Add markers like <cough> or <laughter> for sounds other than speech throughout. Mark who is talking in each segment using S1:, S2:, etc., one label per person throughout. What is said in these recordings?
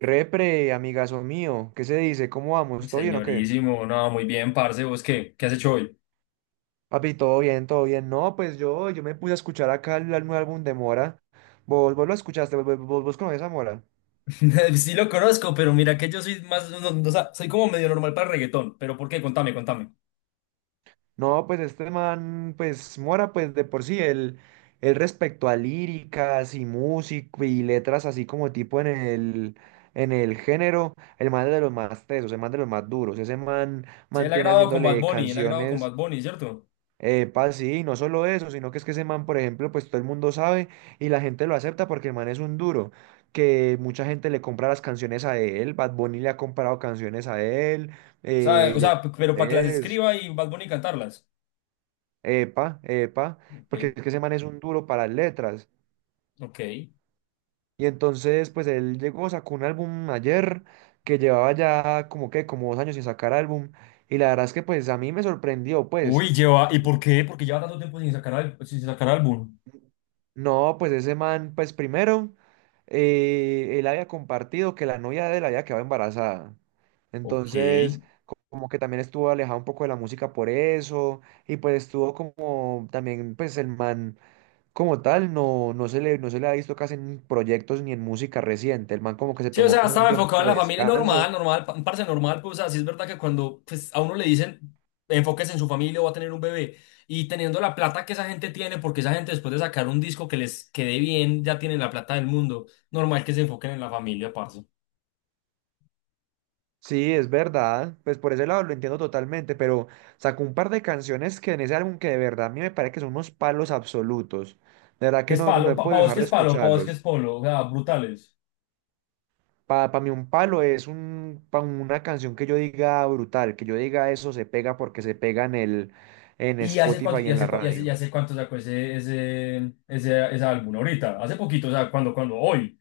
S1: Repre, amigazo mío, ¿qué se dice? ¿Cómo vamos? ¿Todo bien o qué?
S2: Señorísimo, no, muy bien, parce, ¿vos qué? ¿Qué has hecho hoy?
S1: Papi, todo bien, todo bien. No, pues yo me puse a escuchar acá el nuevo álbum de Mora. ¿Vos lo escuchaste? ¿Vos conoces a Mora?
S2: <laughs> Sí lo conozco, pero mira que yo soy más, no, o sea, soy como medio normal para el reggaetón, pero ¿por qué? Contame, contame.
S1: No, pues este man, pues Mora, pues de por sí, él respecto a líricas y música y letras así como tipo en el género, el man es de los más tesos, el man de los más duros. Ese man
S2: Sí, él ha
S1: mantiene
S2: grabado con Bad
S1: haciéndole
S2: Bunny, él ha grabado con
S1: canciones.
S2: Bad Bunny, ¿cierto?
S1: Epa, sí, no solo eso, sino que es que ese man, por ejemplo, pues todo el mundo sabe y la gente lo acepta porque el man es un duro, que mucha gente le compra las canciones a él, Bad Bunny le ha comprado canciones a él, eh, Ye-
S2: Pero para que las
S1: es,
S2: escriba y Bad Bunny cantarlas.
S1: epa, epa,
S2: Ok,
S1: porque es que ese man es un duro para las letras.
S2: ok.
S1: Y entonces, pues él llegó, sacó un álbum ayer que llevaba ya como que, como 2 años sin sacar álbum, y la verdad es que pues a mí me sorprendió, pues.
S2: Uy, lleva, ¿y por qué? Porque lleva tanto tiempo sin sacar, sin sacar álbum.
S1: No, pues ese man, pues primero, él había compartido que la novia de él había quedado embarazada.
S2: Ok.
S1: Entonces, como que también estuvo alejado un poco de la música por eso, y pues estuvo como también, pues el man como tal, no se le ha visto casi en proyectos ni en música reciente. El man como que se
S2: Sí, o
S1: tomó
S2: sea,
S1: como un
S2: estaba enfocado en
S1: tiempo
S2: la
S1: de
S2: familia normal,
S1: descanso.
S2: normal, un parce normal, pues, así es verdad que cuando pues, a uno le dicen enfóquese en su familia o va a tener un bebé y teniendo la plata que esa gente tiene, porque esa gente después de sacar un disco que les quede bien, ya tienen la plata del mundo, normal que se enfoquen en la familia, parce.
S1: Sí, es verdad, pues por ese lado lo entiendo totalmente, pero sacó un par de canciones que en ese álbum que de verdad a mí me parece que son unos palos absolutos. De verdad
S2: ¿Qué
S1: que
S2: es
S1: no
S2: palo?
S1: he
S2: Pa
S1: podido
S2: vos
S1: dejar
S2: qué
S1: de
S2: es palo, pa vos qué
S1: escucharlos.
S2: es polo, o sea, brutales.
S1: Para mí un palo es un, pa' una canción que yo diga brutal, que yo diga eso se pega porque se pega en
S2: ¿Y hace cuánto,
S1: Spotify y
S2: y
S1: en la
S2: hace, cua- y
S1: radio.
S2: hace cuánto sacó ese álbum? Ahorita, hace poquito, o sea, hoy.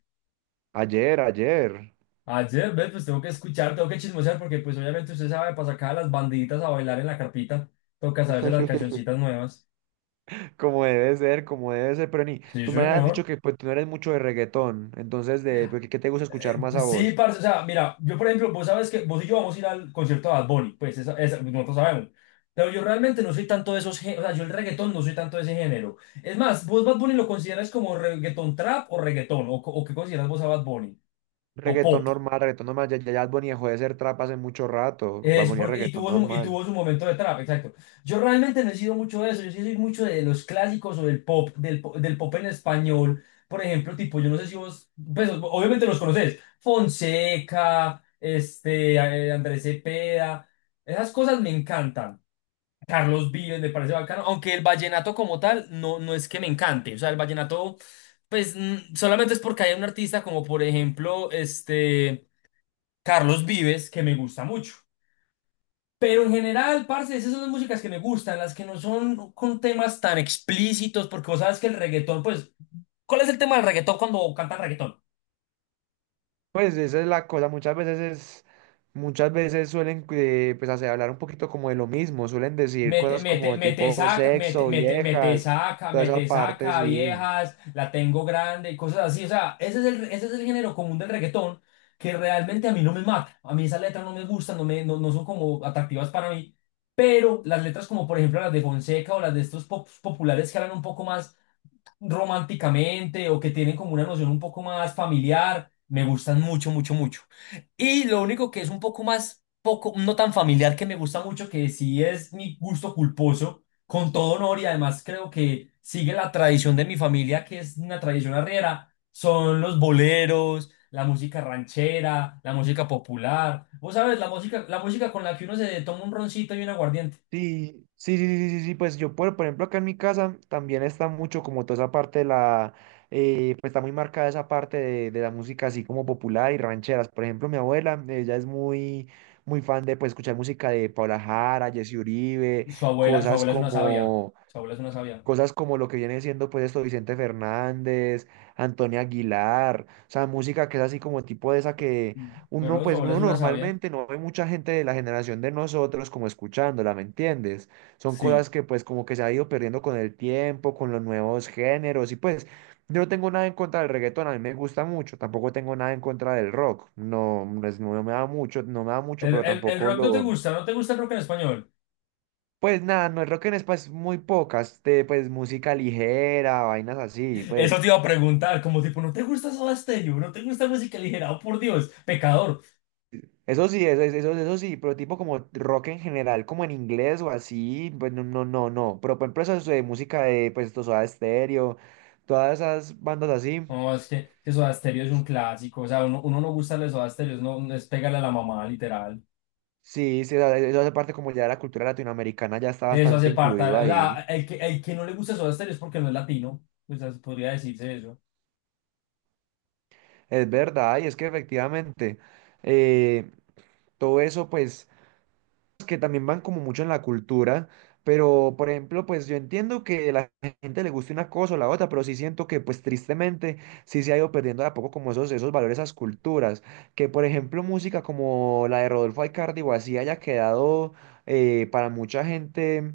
S1: Ayer, ayer.
S2: Ayer, ¿ves? Pues tengo que escuchar, tengo que chismosear, porque pues obviamente usted sabe, para sacar a las bandiditas a bailar en la carpita, toca saberse las
S1: <laughs>
S2: cancioncitas nuevas.
S1: Como debe ser, pero ni,
S2: Sí,
S1: tú me has dicho
S2: señor.
S1: que pues, tú no eres mucho de reggaetón, entonces de pues, ¿qué te gusta escuchar más a
S2: Pues sí,
S1: vos?
S2: parce, o sea, mira, yo por ejemplo, vos sabes que vos y yo vamos a ir al concierto de Bad Bunny, pues pues, nosotros sabemos. Pero yo realmente no soy tanto de esos géneros, o sea, yo el reggaetón no soy tanto de ese género. Es más, ¿vos Bad Bunny lo consideras como reggaetón trap o reggaetón? ¿O, o qué consideras vos a Bad Bunny? ¿O
S1: Reggaetón
S2: pop?
S1: normal, reggaetón normal. Ya Bad Bunny dejó de ser trap hace mucho rato. Bad
S2: Es
S1: Bunny es
S2: porque,
S1: reggaetón
S2: y
S1: normal.
S2: tuvo su momento de trap, exacto. Yo realmente no he sido mucho de eso, yo sí soy mucho de los clásicos o del pop, del pop en español. Por ejemplo, tipo, yo no sé si vos, pues obviamente los conocés, Fonseca, este, Andrés Cepeda, esas cosas me encantan. Carlos Vives me parece bacano, aunque el vallenato como tal no, no es que me encante, o sea, el vallenato, pues solamente es porque hay un artista como por ejemplo, este, Carlos Vives, que me gusta mucho. Pero en general, parce, esas son las músicas que me gustan, las que no son con temas tan explícitos, porque vos sabes que el reggaetón, pues, ¿cuál es el tema del reggaetón cuando cantan reggaetón?
S1: Pues esa es la cosa. Muchas veces suelen pues hacer hablar un poquito como de lo mismo. Suelen decir
S2: Mete,
S1: cosas
S2: mete,
S1: como
S2: mete,
S1: tipo
S2: saca, mete,
S1: sexo,
S2: mete,
S1: viejas, toda esa
S2: mete,
S1: parte,
S2: saca,
S1: sí.
S2: viejas, la tengo grande y cosas así. O sea, ese es el género común del reggaetón que realmente a mí no me mata. A mí esas letras no me gustan, no, me, no, no son como atractivas para mí. Pero las letras como, por ejemplo, las de Fonseca o las de estos populares que hablan un poco más románticamente o que tienen como una noción un poco más familiar, me gustan mucho, mucho, mucho. Y lo único que es un poco más, poco, no tan familiar que me gusta mucho, que sí es mi gusto culposo, con todo honor y además creo que sigue la tradición de mi familia, que es una tradición arriera, son los boleros, la música ranchera, la música popular. Vos sabes, la música con la que uno se toma un roncito y un aguardiente.
S1: Sí, sí, sí, sí, sí, sí, pues yo, por ejemplo, acá en mi casa también está mucho como toda esa parte de la, pues está muy marcada esa parte de la música así como popular y rancheras. Por ejemplo, mi abuela, ella es muy, muy fan de pues escuchar música de Paula Jara, Jesse Uribe,
S2: Su
S1: cosas
S2: abuela es una sabia.
S1: como...
S2: Su abuela es una sabia.
S1: Cosas como lo que viene siendo pues esto Vicente Fernández, Antonio Aguilar, o sea, música que es así como tipo de esa que uno
S2: Pero su
S1: pues
S2: abuela es
S1: uno
S2: una sabia.
S1: normalmente no ve mucha gente de la generación de nosotros como escuchándola, ¿me entiendes? Son cosas
S2: Sí.
S1: que pues como que se ha ido perdiendo con el tiempo, con los nuevos géneros y pues yo no tengo nada en contra del reggaetón, a mí me gusta mucho, tampoco tengo nada en contra del rock, no, pues, no me da mucho, no me da mucho, pero
S2: El
S1: tampoco
S2: rock no te
S1: lo
S2: gusta, no te gusta el rock en español.
S1: pues nada, no es rock en español, es muy pocas, de, pues música ligera, vainas así,
S2: Eso
S1: pues
S2: te iba a preguntar, como tipo, ¿no te gusta Soda Stereo? ¿No te gusta música ligera? Oh, por Dios, pecador.
S1: eso sí, eso sí, pero tipo como rock en general, como en inglés o así, pues no, pero por ejemplo eso es de música de, pues esto, Soda Stereo, todas esas bandas así,
S2: No, es que Soda Stereo es un clásico. O sea, uno no gusta de Soda Stereo, no, no es pegarle a la mamá, literal.
S1: sí, sí, o sea, eso hace parte como ya de la cultura latinoamericana, ya está
S2: Eso hace
S1: bastante
S2: parte.
S1: incluido
S2: O sea,
S1: ahí,
S2: el que no le gusta Soda Stereo es porque no es latino. Pues así podría decirse eso.
S1: es verdad, y es que efectivamente, eh, todo eso pues que también van como mucho en la cultura, pero por ejemplo, pues yo entiendo que la gente le guste una cosa o la otra, pero sí siento que pues tristemente sí se ha ido perdiendo de a poco como esos, esos valores, esas culturas, que por ejemplo música como la de Rodolfo Aicardi o así haya quedado para mucha gente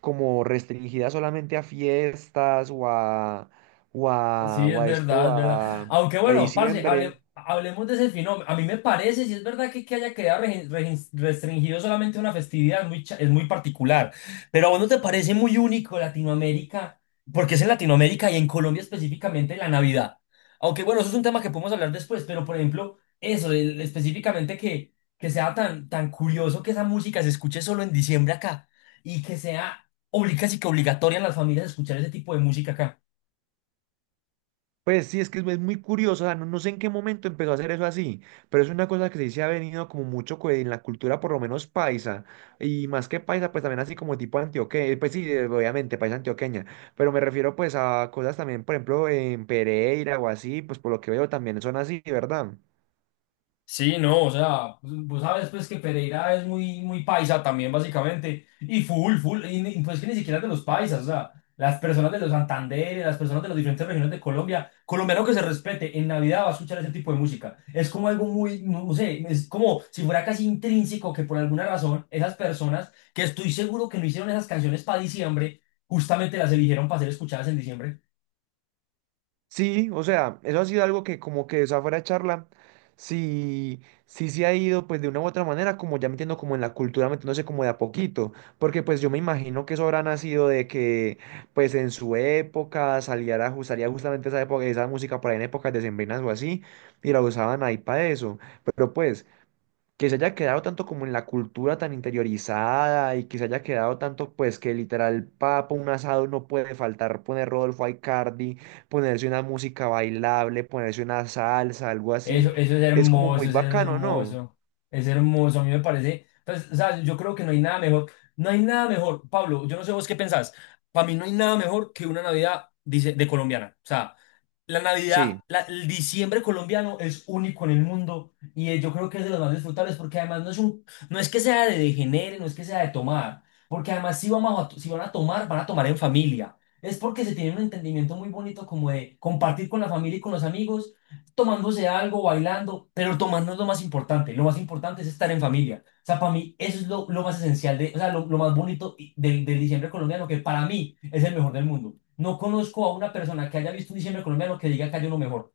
S1: como restringida solamente a fiestas o a,
S2: Sí,
S1: o
S2: es
S1: a esto,
S2: verdad, es verdad. Aunque
S1: a
S2: bueno, parce,
S1: diciembre.
S2: hablemos de ese fenómeno. A mí me parece, si es verdad que haya quedado restringido solamente una festividad, es muy, es muy particular. Pero a vos no te parece muy único Latinoamérica, porque es en Latinoamérica y en Colombia específicamente la Navidad. Aunque bueno, eso es un tema que podemos hablar después, pero por ejemplo, eso, específicamente que sea tan, tan curioso que esa música se escuche solo en diciembre acá y que sea casi que obligatoria en las familias escuchar ese tipo de música acá.
S1: Pues sí, es que es muy curioso, o sea, no, no sé en qué momento empezó a hacer eso así, pero es una cosa que sí se ha venido como mucho en la cultura, por lo menos paisa, y más que paisa, pues también así como tipo antioqueña, pues sí, obviamente, paisa antioqueña, pero me refiero pues a cosas también, por ejemplo, en Pereira o así, pues por lo que veo también son así, ¿verdad?
S2: Sí, no, o sea, pues, vos sabes pues que Pereira es muy, muy paisa también básicamente, y full, full, y pues que ni siquiera de los paisas, o sea, las personas de los Santanderes, las personas de las diferentes regiones de Colombia, colombiano que se respete, en Navidad va a escuchar ese tipo de música, es como algo muy, no no sé, es como si fuera casi intrínseco que por alguna razón esas personas que estoy seguro que no hicieron esas canciones para diciembre, justamente las eligieron para ser escuchadas en diciembre.
S1: Sí, o sea, eso ha sido algo que como que esa fuera de charla, sí, sí se ha ido pues de una u otra manera, como ya metiendo como en la cultura, metiéndose como de a poquito, porque pues yo me imagino que eso habrá nacido de que pues en su época saliera, salía justamente esa época, esa música por ahí en épocas decembrinas o así, y la usaban ahí para eso, pero pues que se haya quedado tanto como en la cultura tan interiorizada y que se haya quedado tanto pues que literal papo un asado no puede faltar poner Rodolfo Aicardi, ponerse una música bailable, ponerse una salsa, algo
S2: Eso,
S1: así,
S2: eso es
S1: es como
S2: hermoso,
S1: muy
S2: eso es
S1: bacano, ¿no?
S2: hermoso. Es hermoso, a mí me parece. Pues, o sea, yo creo que no hay nada mejor. No hay nada mejor, Pablo, yo no sé vos qué pensás. Para mí no hay nada mejor que una Navidad, dice, de colombiana. O sea, la Navidad,
S1: Sí.
S2: el diciembre colombiano es único en el mundo y yo creo que es de los más disfrutables porque además no es un, no es que sea de degenere, no es que sea de tomar, porque además si vamos a, si van a tomar, van a tomar en familia. Es porque se tiene un entendimiento muy bonito como de compartir con la familia y con los amigos, tomándose algo, bailando, pero tomar no es lo más importante es estar en familia. O sea, para mí eso es lo más esencial, de, o sea, lo más bonito del, del diciembre colombiano que para mí es el mejor del mundo. No conozco a una persona que haya visto un diciembre colombiano que diga que hay uno mejor.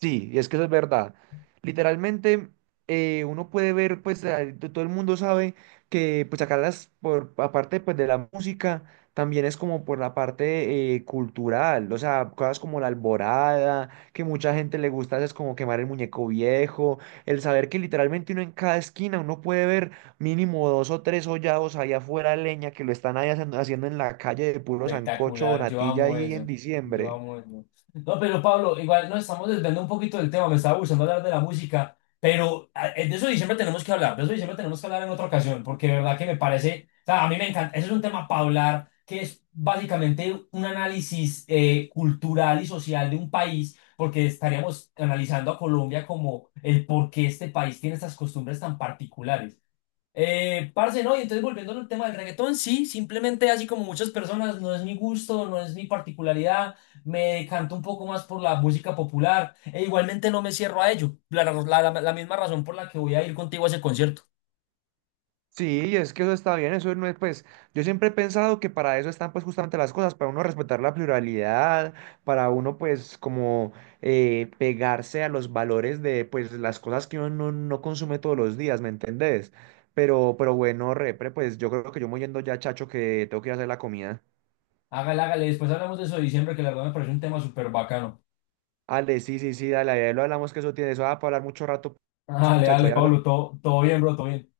S1: Sí, es que eso es verdad. Literalmente, uno puede ver, pues, todo el mundo sabe que, pues, acá las, por, aparte, pues, de la música, también es como por la parte cultural, o sea, cosas como la alborada, que mucha gente le gusta, es como quemar el muñeco viejo, el saber que literalmente uno en cada esquina, uno puede ver mínimo 2 o 3 hollados allá afuera, leña, que lo están ahí haciendo, haciendo en la calle de puro sancocho o
S2: Espectacular, yo
S1: natilla
S2: amo
S1: ahí en
S2: eso. Yo
S1: diciembre.
S2: amo eso. No, pero Pablo, igual nos estamos desviando un poquito del tema, me estaba gustando hablar de la música, pero de eso diciembre tenemos que hablar, de eso diciembre tenemos que hablar en otra ocasión, porque de verdad que me parece, o sea, a mí me encanta, ese es un tema para hablar, que es básicamente un análisis cultural y social de un país, porque estaríamos analizando a Colombia como el por qué este país tiene estas costumbres tan particulares. Parce, no, y entonces volviendo al tema del reggaetón, sí, simplemente así como muchas personas, no es mi gusto, no es mi particularidad, me decanto un poco más por la música popular, e igualmente no me cierro a ello, la misma razón por la que voy a ir contigo a ese concierto.
S1: Sí, es que eso está bien, eso no es, pues, yo siempre he pensado que para eso están, pues, justamente las cosas, para uno respetar la pluralidad, para uno, pues, como pegarse a los valores de, pues, las cosas que uno no consume todos los días, ¿me entendés? Pero bueno, repre, pues, yo creo que yo me voy yendo ya, chacho, que tengo que ir a hacer la comida.
S2: Hágale, hágale, después hablamos de eso de diciembre, que la verdad me parece un tema súper bacano.
S1: Ale, sí, sí, sí, dale, ahí lo hablamos, que eso tiene, eso va para hablar mucho rato, pues,
S2: Dale,
S1: chacho,
S2: dale,
S1: ahí
S2: Pablo,
S1: hablamos.
S2: todo, todo bien, bro, todo bien.